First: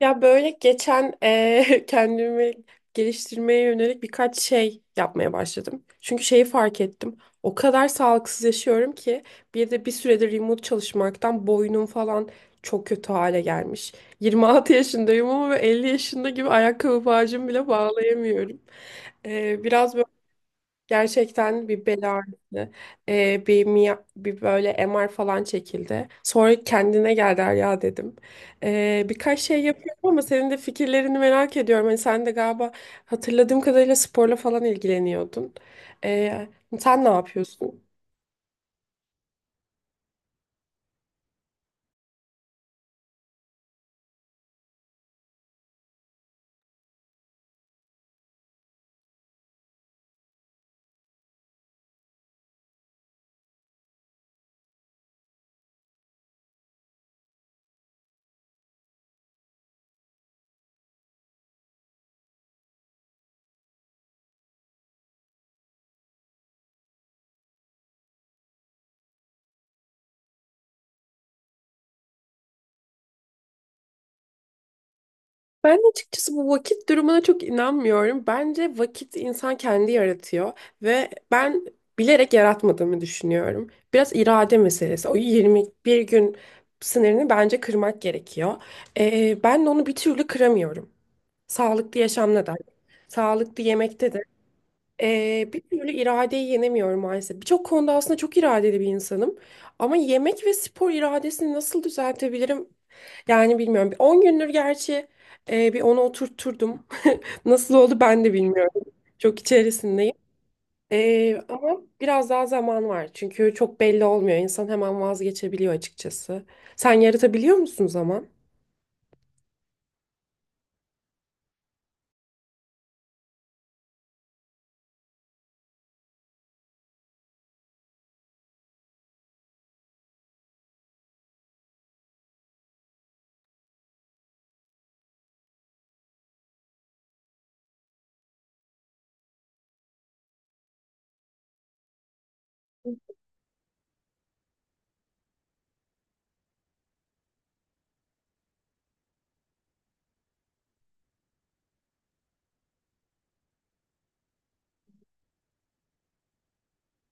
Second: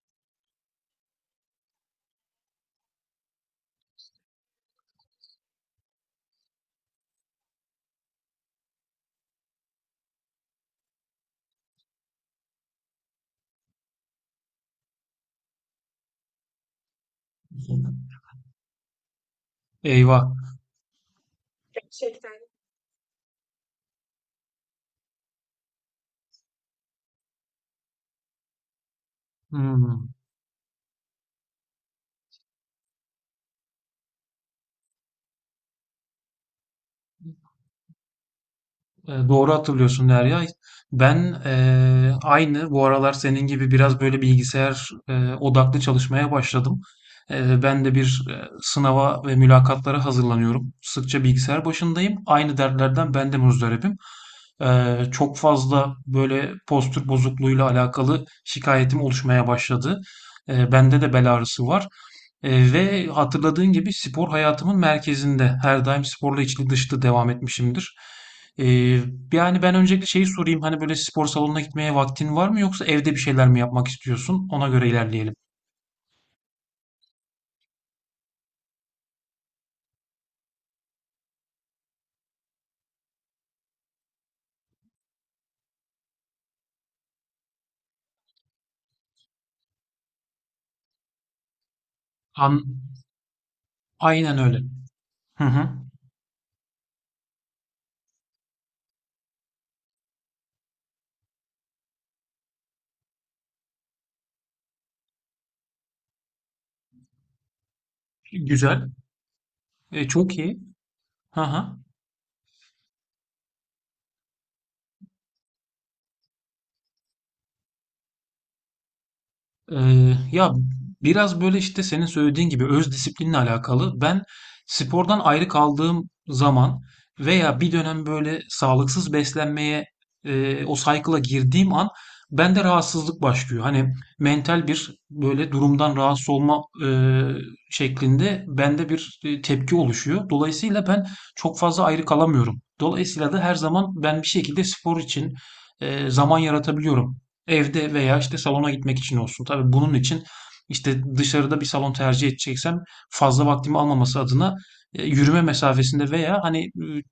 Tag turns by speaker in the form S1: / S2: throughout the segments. S1: Ya böyle geçen kendimi geliştirmeye yönelik birkaç şey yapmaya başladım. Çünkü şeyi fark ettim. O kadar sağlıksız yaşıyorum ki bir de bir süredir remote çalışmaktan boynum falan çok kötü hale gelmiş. 26 yaşındayım ama böyle 50 yaşında gibi ayakkabı bağcığımı bile bağlayamıyorum. Biraz
S2: Eyvah.
S1: gerçekten bir bel ağrısı, bir böyle MR falan çekildi. Sonra kendine gel ya dedim. Birkaç şey yapıyorum
S2: Hmm.
S1: ama senin de fikirlerini merak ediyorum. Hani sen de galiba hatırladığım kadarıyla sporla falan ilgileniyordun. E, Sen ne yapıyorsun?
S2: Doğru hatırlıyorsun Derya. Ben aynı bu aralar senin gibi biraz böyle bilgisayar odaklı çalışmaya başladım. Ben de bir sınava ve mülakatlara hazırlanıyorum. Sıkça bilgisayar başındayım. Aynı dertlerden ben de muzdaribim. Çok fazla böyle postür bozukluğuyla alakalı şikayetim oluşmaya başladı. Bende de bel ağrısı var. Ve hatırladığın gibi spor hayatımın merkezinde. Her daim sporla içli dışlı devam etmişimdir. Ee, yani ben öncelikle şeyi sorayım, hani böyle spor salonuna gitmeye vaktin var mı yoksa evde bir şeyler mi yapmak istiyorsun? Ona göre ilerleyelim.
S1: Ben de açıkçası bu vakit durumuna çok inanmıyorum. Bence vakit insan kendi yaratıyor ve ben bilerek yaratmadığımı düşünüyorum. Biraz irade meselesi. O 21 gün sınırını bence kırmak gerekiyor. Ben de onu bir türlü kıramıyorum. Sağlıklı yaşamda da,
S2: An
S1: sağlıklı yemekte de.
S2: Aynen öyle. Hı
S1: Bir
S2: hı.
S1: türlü iradeyi yenemiyorum maalesef. Birçok konuda aslında çok iradeli bir insanım. Ama yemek ve spor iradesini nasıl düzeltebilirim, yani bilmiyorum. Bir 10 gündür gerçi bir onu oturtturdum. Nasıl oldu ben de bilmiyorum.
S2: Güzel.
S1: Çok
S2: E,
S1: içerisindeyim.
S2: çok iyi. Hı hı.
S1: Ama biraz daha zaman var. Çünkü çok belli olmuyor. İnsan hemen vazgeçebiliyor açıkçası. Sen yaratabiliyor musun zaman?
S2: Ya biraz böyle işte senin söylediğin gibi öz disiplinle alakalı. Ben spordan ayrı kaldığım zaman veya bir dönem böyle sağlıksız beslenmeye, o cycle'a girdiğim an bende rahatsızlık başlıyor. Hani mental bir böyle durumdan rahatsız olma, e, şeklinde bende bir tepki oluşuyor. Dolayısıyla ben çok fazla ayrı kalamıyorum. Dolayısıyla da her zaman ben bir şekilde spor için zaman yaratabiliyorum. Evde veya işte salona gitmek için olsun. Tabii bunun için işte dışarıda bir salon tercih edeceksem, fazla vaktimi almaması adına yürüme mesafesinde veya hani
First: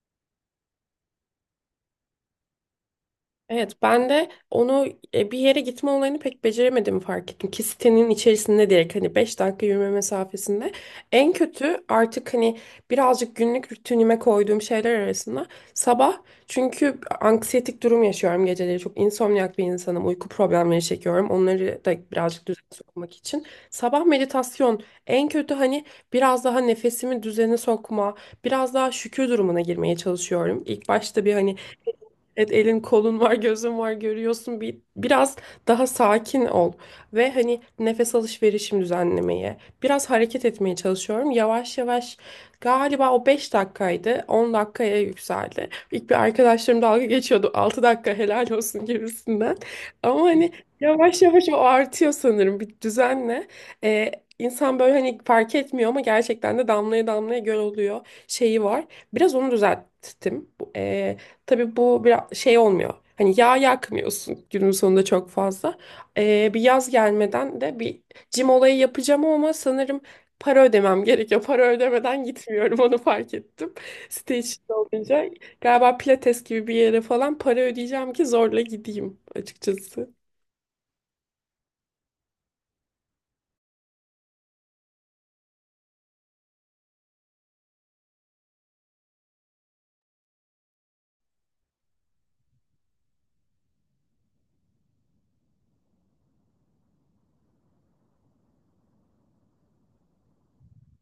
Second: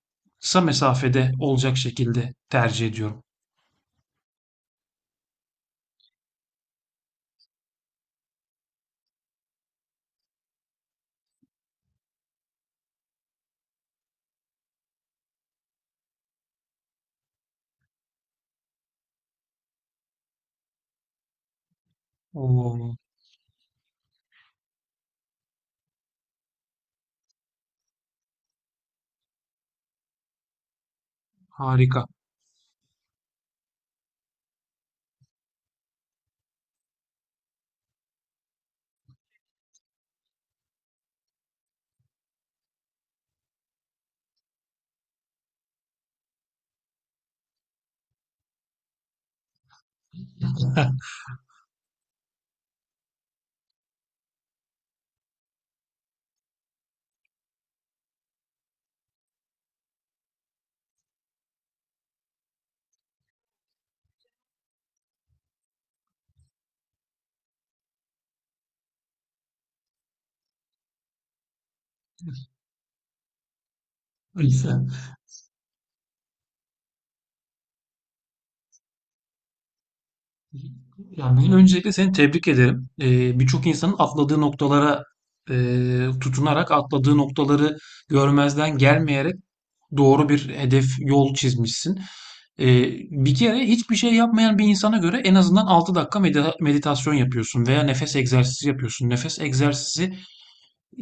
S2: kısa mesafede olacak şekilde tercih ediyorum.
S1: Evet, ben de onu, bir yere gitme olayını pek beceremediğimi fark ettim. Ki sitenin içerisinde direkt, hani, 5 dakika yürüme mesafesinde. En kötü artık hani birazcık günlük rutinime koyduğum şeyler arasında sabah, çünkü anksiyetik durum yaşıyorum geceleri. Çok insomniak bir insanım. Uyku problemleri çekiyorum. Onları da birazcık düzene
S2: Oo,
S1: sokmak için sabah meditasyon, en kötü hani biraz daha nefesimi düzene sokma, biraz daha şükür durumuna girmeye çalışıyorum. İlk başta bir hani,
S2: harika.
S1: evet, elin kolun var, gözün var, görüyorsun. Bir, biraz daha sakin ol ve hani nefes alışverişimi düzenlemeye, biraz hareket etmeye çalışıyorum. Yavaş yavaş, galiba o 5 dakikaydı, 10 dakikaya yükseldi. İlk bir arkadaşlarım dalga geçiyordu. 6 dakika, helal olsun gibisinden. Ama hani yavaş yavaş o artıyor sanırım bir düzenle. Ee, insan böyle hani fark etmiyor ama gerçekten de damlaya damlaya göl oluyor şeyi var. Biraz onu düzelttim. Tabii bu biraz şey olmuyor. Hani yağ yakmıyorsun günün sonunda çok fazla. Bir yaz gelmeden de bir cim olayı yapacağım ama sanırım para ödemem gerekiyor. Para ödemeden gitmiyorum, onu fark ettim. Site içinde olunca galiba Pilates gibi bir yere falan para ödeyeceğim ki zorla gideyim açıkçası.
S2: Yani öncelikle seni tebrik ederim. Birçok insanın atladığı noktalara, e, tutunarak atladığı noktaları görmezden gelmeyerek doğru bir hedef yol çizmişsin. Ee, bir kere hiçbir şey yapmayan bir insana göre en azından 6 dakika meditasyon yapıyorsun veya nefes egzersizi yapıyorsun. Nefes egzersizi,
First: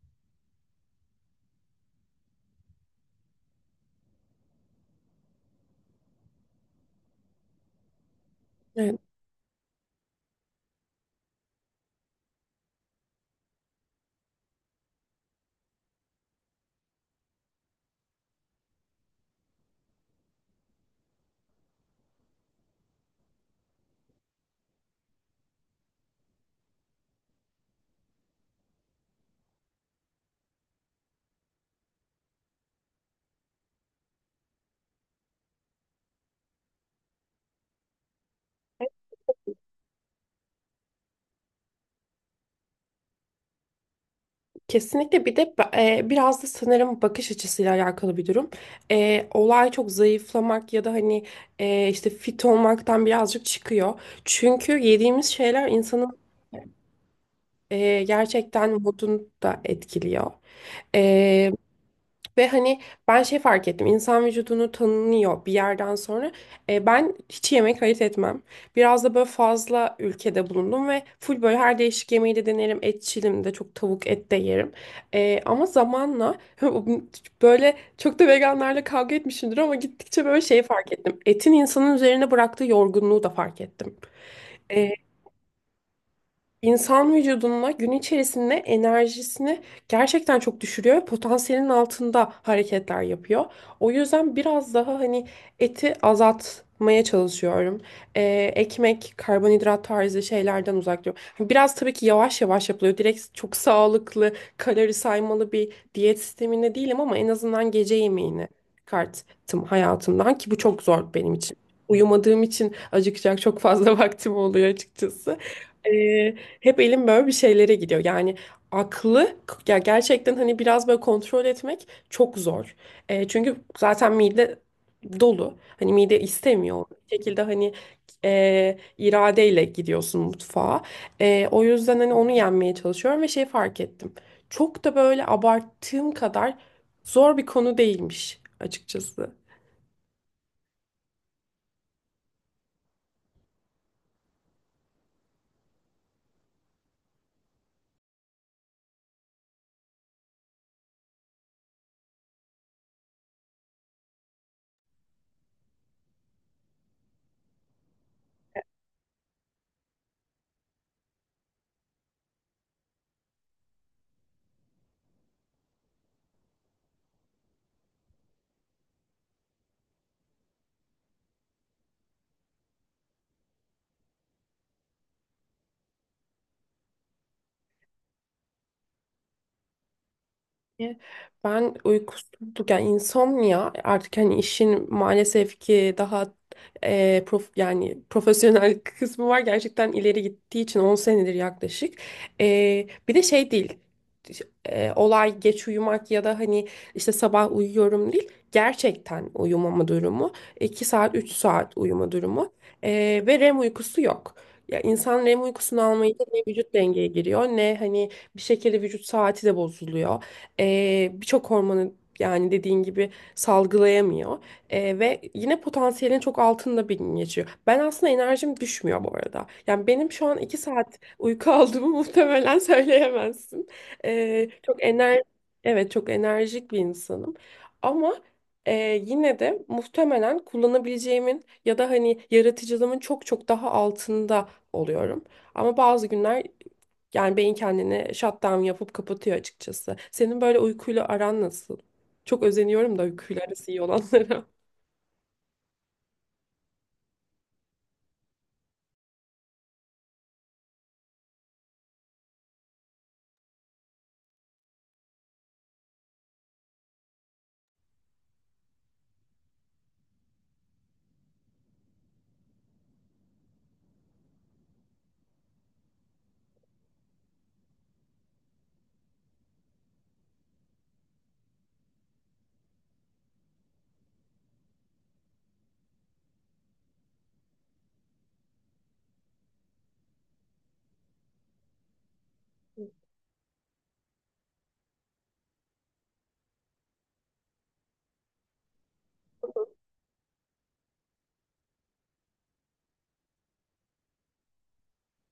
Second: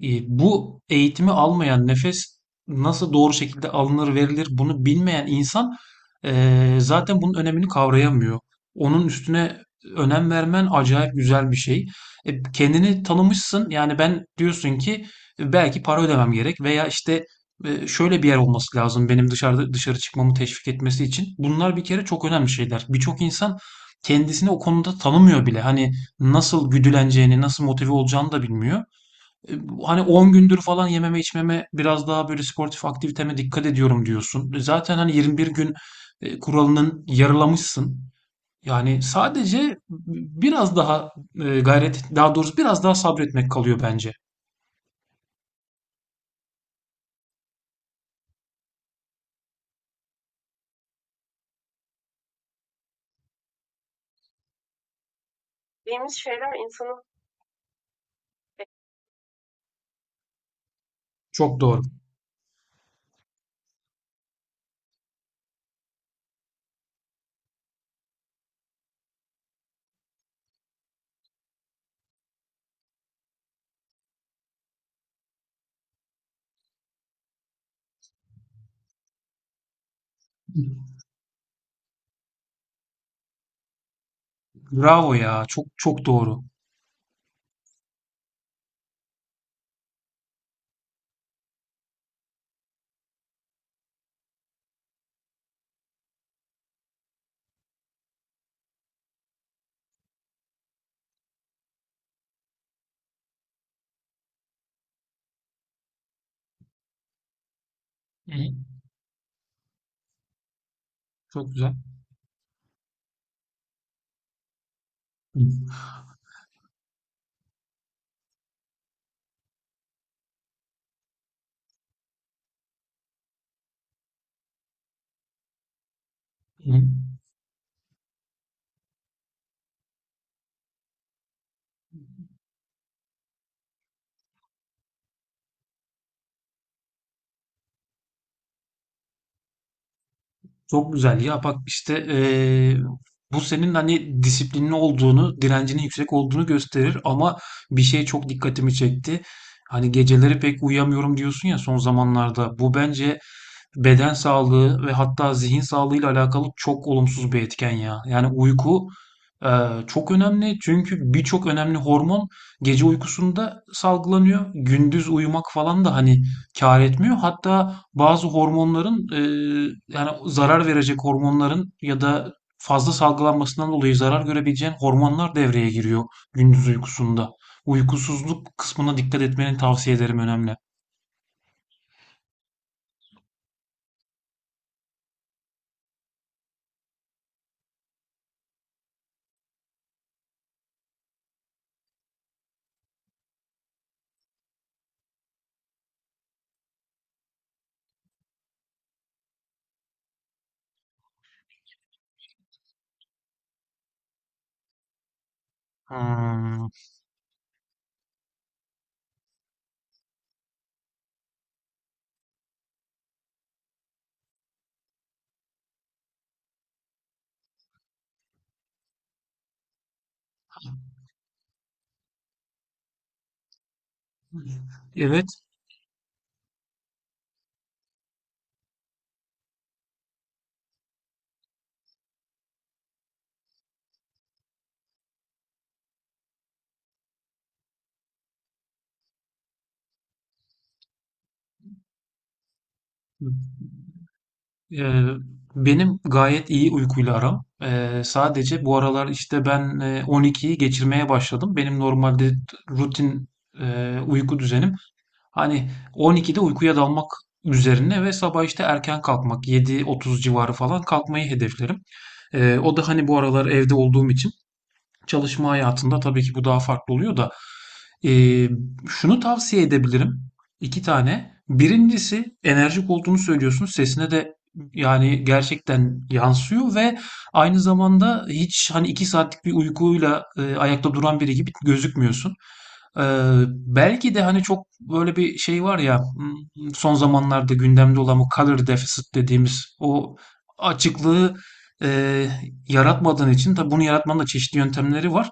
S2: bu eğitimi almayan, nefes nasıl doğru şekilde alınır verilir bunu bilmeyen insan, zaten bunun önemini kavrayamıyor.
S1: Evet.
S2: Onun üstüne önem vermen acayip güzel bir şey. Kendini tanımışsın, yani ben diyorsun ki belki para ödemem gerek veya işte şöyle bir yer olması lazım benim dışarıda dışarı çıkmamı teşvik etmesi için. Bunlar bir kere çok önemli şeyler. Birçok insan kendisini o konuda tanımıyor bile. Hani nasıl güdüleneceğini, nasıl motive olacağını da bilmiyor. E, Hani 10 gündür falan yememe içmeme, biraz daha böyle sportif aktiviteme dikkat ediyorum diyorsun. Zaten hani 21 gün kuralının yarılamışsın. Yani sadece biraz daha gayret, daha doğrusu biraz daha sabretmek kalıyor bence.
S1: Kesinlikle, bir de biraz da sanırım bakış açısıyla alakalı bir durum. Olay çok zayıflamak ya da hani işte fit olmaktan birazcık çıkıyor. Çünkü yediğimiz şeyler insanın gerçekten modunu da etkiliyor.
S2: Çok doğru.
S1: Ve hani ben şey fark ettim. İnsan vücudunu tanınıyor bir yerden sonra. Ben hiç yemek ayırt etmem. Biraz da böyle fazla ülkede bulundum ve full böyle her değişik yemeği de denerim. Etçilim de, çok tavuk et de yerim. Ama zamanla böyle çok da veganlarla kavga etmişimdir ama gittikçe böyle şey fark ettim. Etin insanın üzerine bıraktığı yorgunluğu da fark ettim. E,
S2: Bravo ya. Çok çok doğru.
S1: İnsan vücuduna gün içerisinde enerjisini gerçekten çok düşürüyor ve potansiyelin altında hareketler yapıyor. O yüzden biraz daha hani eti azaltmaya çalışıyorum. Ekmek, karbonhidrat tarzı şeylerden uzak duruyorum. Hani biraz, tabii ki, yavaş yavaş yapılıyor. Direkt çok sağlıklı, kalori saymalı bir diyet sisteminde değilim ama en azından gece
S2: Hı.
S1: yemeğini çıkarttım hayatımdan ki bu çok zor benim
S2: Çok
S1: için.
S2: güzel.
S1: Uyumadığım için acıkacak çok fazla vaktim oluyor açıkçası.
S2: Hı.
S1: Hep elim böyle bir şeylere gidiyor. Yani aklı, ya, gerçekten hani biraz böyle kontrol etmek çok zor. Çünkü zaten mide dolu. Hani mide
S2: Hı.
S1: istemiyor. Bir şekilde hani iradeyle gidiyorsun mutfağa. O yüzden hani onu yenmeye çalışıyorum ve şey fark ettim. Çok da böyle abarttığım kadar zor bir konu değilmiş açıkçası.
S2: Çok güzel ya, bak işte bu senin hani disiplinli olduğunu, direncinin yüksek olduğunu gösterir, ama bir şey çok dikkatimi çekti. Hani geceleri pek uyuyamıyorum diyorsun ya son zamanlarda. Bu bence beden sağlığı ve hatta zihin sağlığıyla alakalı çok olumsuz bir etken ya. Yani uyku çok önemli, çünkü birçok önemli hormon gece uykusunda salgılanıyor. Gündüz uyumak falan da hani kâr etmiyor. Hatta bazı hormonların yani zarar verecek hormonların ya da fazla salgılanmasından dolayı zarar görebileceğin hormonlar devreye giriyor gündüz uykusunda. Uykusuzluk kısmına dikkat etmeni tavsiye ederim, önemli.
S1: Ben uykusuzluk, yani insomnia, artık hani işin maalesef ki daha yani profesyonel kısmı var, gerçekten ileri gittiği için 10 senedir yaklaşık. Bir de şey değil, olay geç uyumak ya da hani işte sabah uyuyorum değil, gerçekten uyumama durumu, 2 saat 3 saat uyuma durumu. Ve REM uykusu yok. Ya insan REM uykusunu almayınca ne
S2: Hmm,
S1: vücut dengeye giriyor ne hani bir şekilde vücut saati de bozuluyor. Birçok hormonu, yani, dediğin gibi salgılayamıyor. Ve yine potansiyelin çok altında bir gün geçiyor. Ben aslında enerjim düşmüyor bu arada. Yani benim şu an 2 saat uyku aldığımı muhtemelen söyleyemezsin. Çok ener
S2: evet.
S1: evet çok enerjik bir insanım. Ama e, yine de muhtemelen kullanabileceğimin ya da hani yaratıcılığımın çok çok daha altında oluyorum. Ama bazı günler yani beyin kendini shutdown yapıp kapatıyor açıkçası. Senin böyle uykuyla aran nasıl? Çok özeniyorum da uykuyla arası iyi olanlara.
S2: Ee, benim gayet iyi uykuyla aram. Sadece bu aralar işte ben 12'yi geçirmeye başladım. Benim normalde rutin uyku düzenim hani 12'de uykuya dalmak üzerine ve sabah işte erken kalkmak, 7.30 civarı falan kalkmayı hedeflerim. O da hani bu aralar evde olduğum için, çalışma hayatında tabii ki bu daha farklı oluyor da, eee, şunu tavsiye edebilirim. İki tane. Birincisi, enerjik olduğunu söylüyorsun. Sesine de yani gerçekten yansıyor ve aynı zamanda hiç hani 2 saatlik bir uykuyla ayakta duran biri gibi gözükmüyorsun. Eee, belki de hani çok böyle bir şey var ya, son zamanlarda gündemde olan bu color deficit dediğimiz o açıklığı e, yaratmadığın için. Tabii bunu yaratmanın da çeşitli yöntemleri var.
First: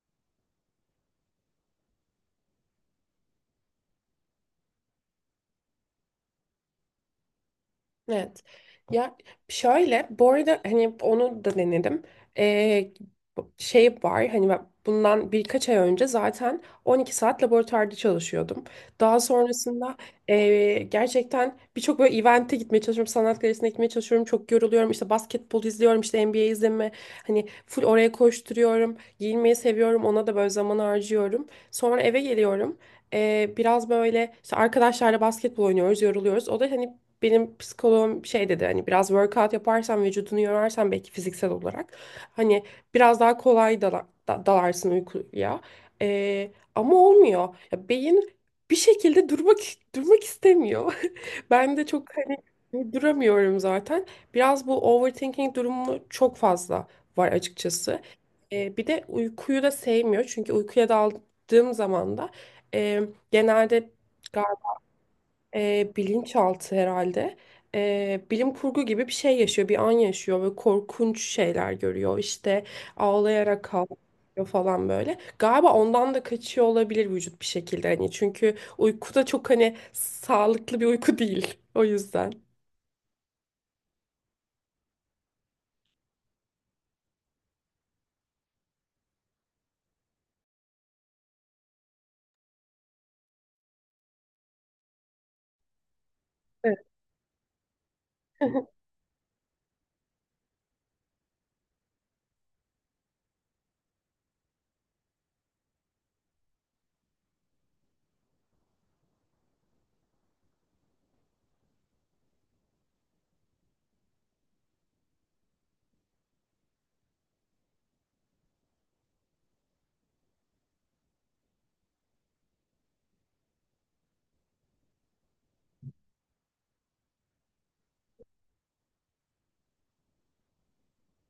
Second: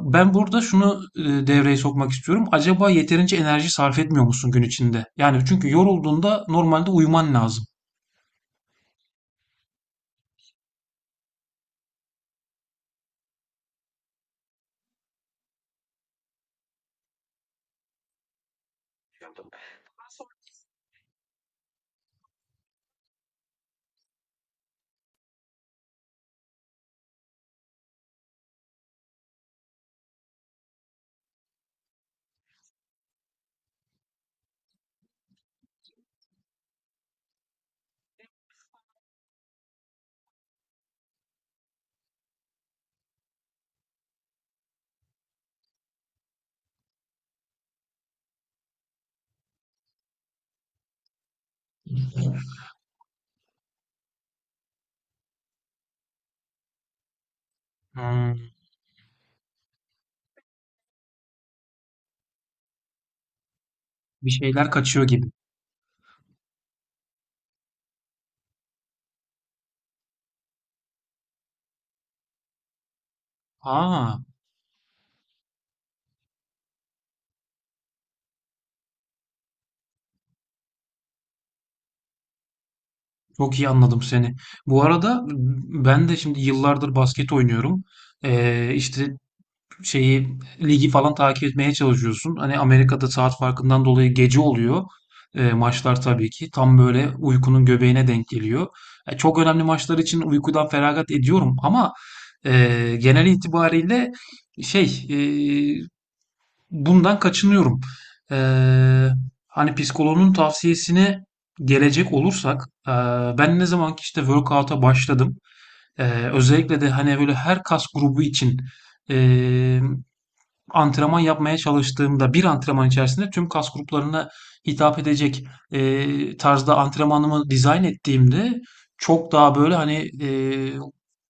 S2: Ben burada şunu devreye sokmak istiyorum. Acaba yeterince enerji sarf etmiyor musun gün içinde? Yani çünkü yorulduğunda normalde uyuman lazım.
S1: Evet. Ya şöyle, bu arada, hani onu da denedim. Ee, Şey var, hani ben bundan birkaç ay önce zaten 12 saat laboratuvarda çalışıyordum. Daha sonrasında gerçekten birçok böyle event'e gitmeye çalışıyorum. Sanat galerisine gitmeye çalışıyorum. Çok yoruluyorum. İşte basketbol izliyorum. İşte NBA izleme. Hani full oraya koşturuyorum. Giyinmeyi seviyorum. Ona da böyle zaman harcıyorum. Sonra eve geliyorum. Biraz böyle işte arkadaşlarla basketbol oynuyoruz, yoruluyoruz. O da hani, benim psikoloğum şey dedi, hani biraz workout yaparsan, vücudunu yorarsan, belki fiziksel olarak hani biraz daha kolay dalarsın uykuya. Ama olmuyor. Ya beyin bir şekilde durmak istemiyor. Ben de çok hani duramıyorum zaten. Biraz bu overthinking durumu çok fazla var açıkçası.
S2: Hmm,
S1: Bir de uykuyu da sevmiyor. Çünkü uykuya daldığım zaman da, e, genelde,
S2: bir şeyler kaçıyor gibi.
S1: bilinçaltı herhalde. Bilim kurgu gibi bir şey yaşıyor, bir an yaşıyor ve korkunç şeyler görüyor. İşte ağlayarak
S2: Aa,
S1: kalkıyor falan böyle. Galiba ondan da kaçıyor olabilir vücut bir şekilde hani, çünkü uyku da çok hani sağlıklı bir uyku değil. O yüzden.
S2: çok iyi anladım seni. Bu arada ben de şimdi yıllardır basket oynuyorum. İşte şeyi, ligi falan takip etmeye çalışıyorsun. Hani Amerika'da saat farkından dolayı gece oluyor. Maçlar tabii ki tam böyle uykunun göbeğine denk geliyor.
S1: Evet.
S2: Çok önemli maçlar için uykudan feragat ediyorum, ama genel itibariyle şey, bundan kaçınıyorum. E, hani psikoloğun tavsiyesine gelecek olursak, e, ben ne zaman ki işte workout'a başladım, E, özellikle de hani böyle her kas grubu için e, antrenman yapmaya çalıştığımda, bir antrenman içerisinde tüm kas gruplarına hitap edecek tarzda antrenmanımı dizayn ettiğimde, çok daha böyle hani e,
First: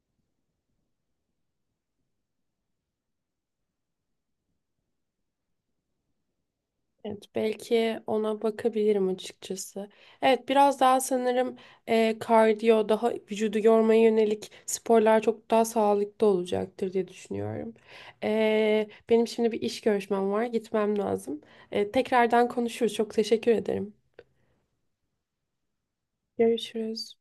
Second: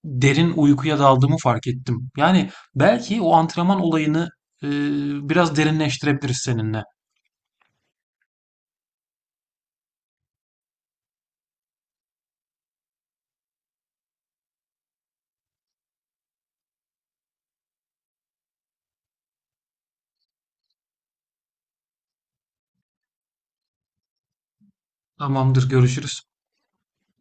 S2: derin uykuya daldığımı fark ettim. Yani belki o antrenman olayını e, biraz derinleştirebiliriz seninle.
S1: Evet, belki ona bakabilirim açıkçası. Evet, biraz daha sanırım kardiyo, daha vücudu yormaya yönelik sporlar çok daha sağlıklı olacaktır diye düşünüyorum. Benim şimdi bir iş görüşmem var, gitmem lazım. Tekrardan konuşuruz. Çok teşekkür ederim.
S2: Tamamdır, görüşürüz.
S1: Görüşürüz.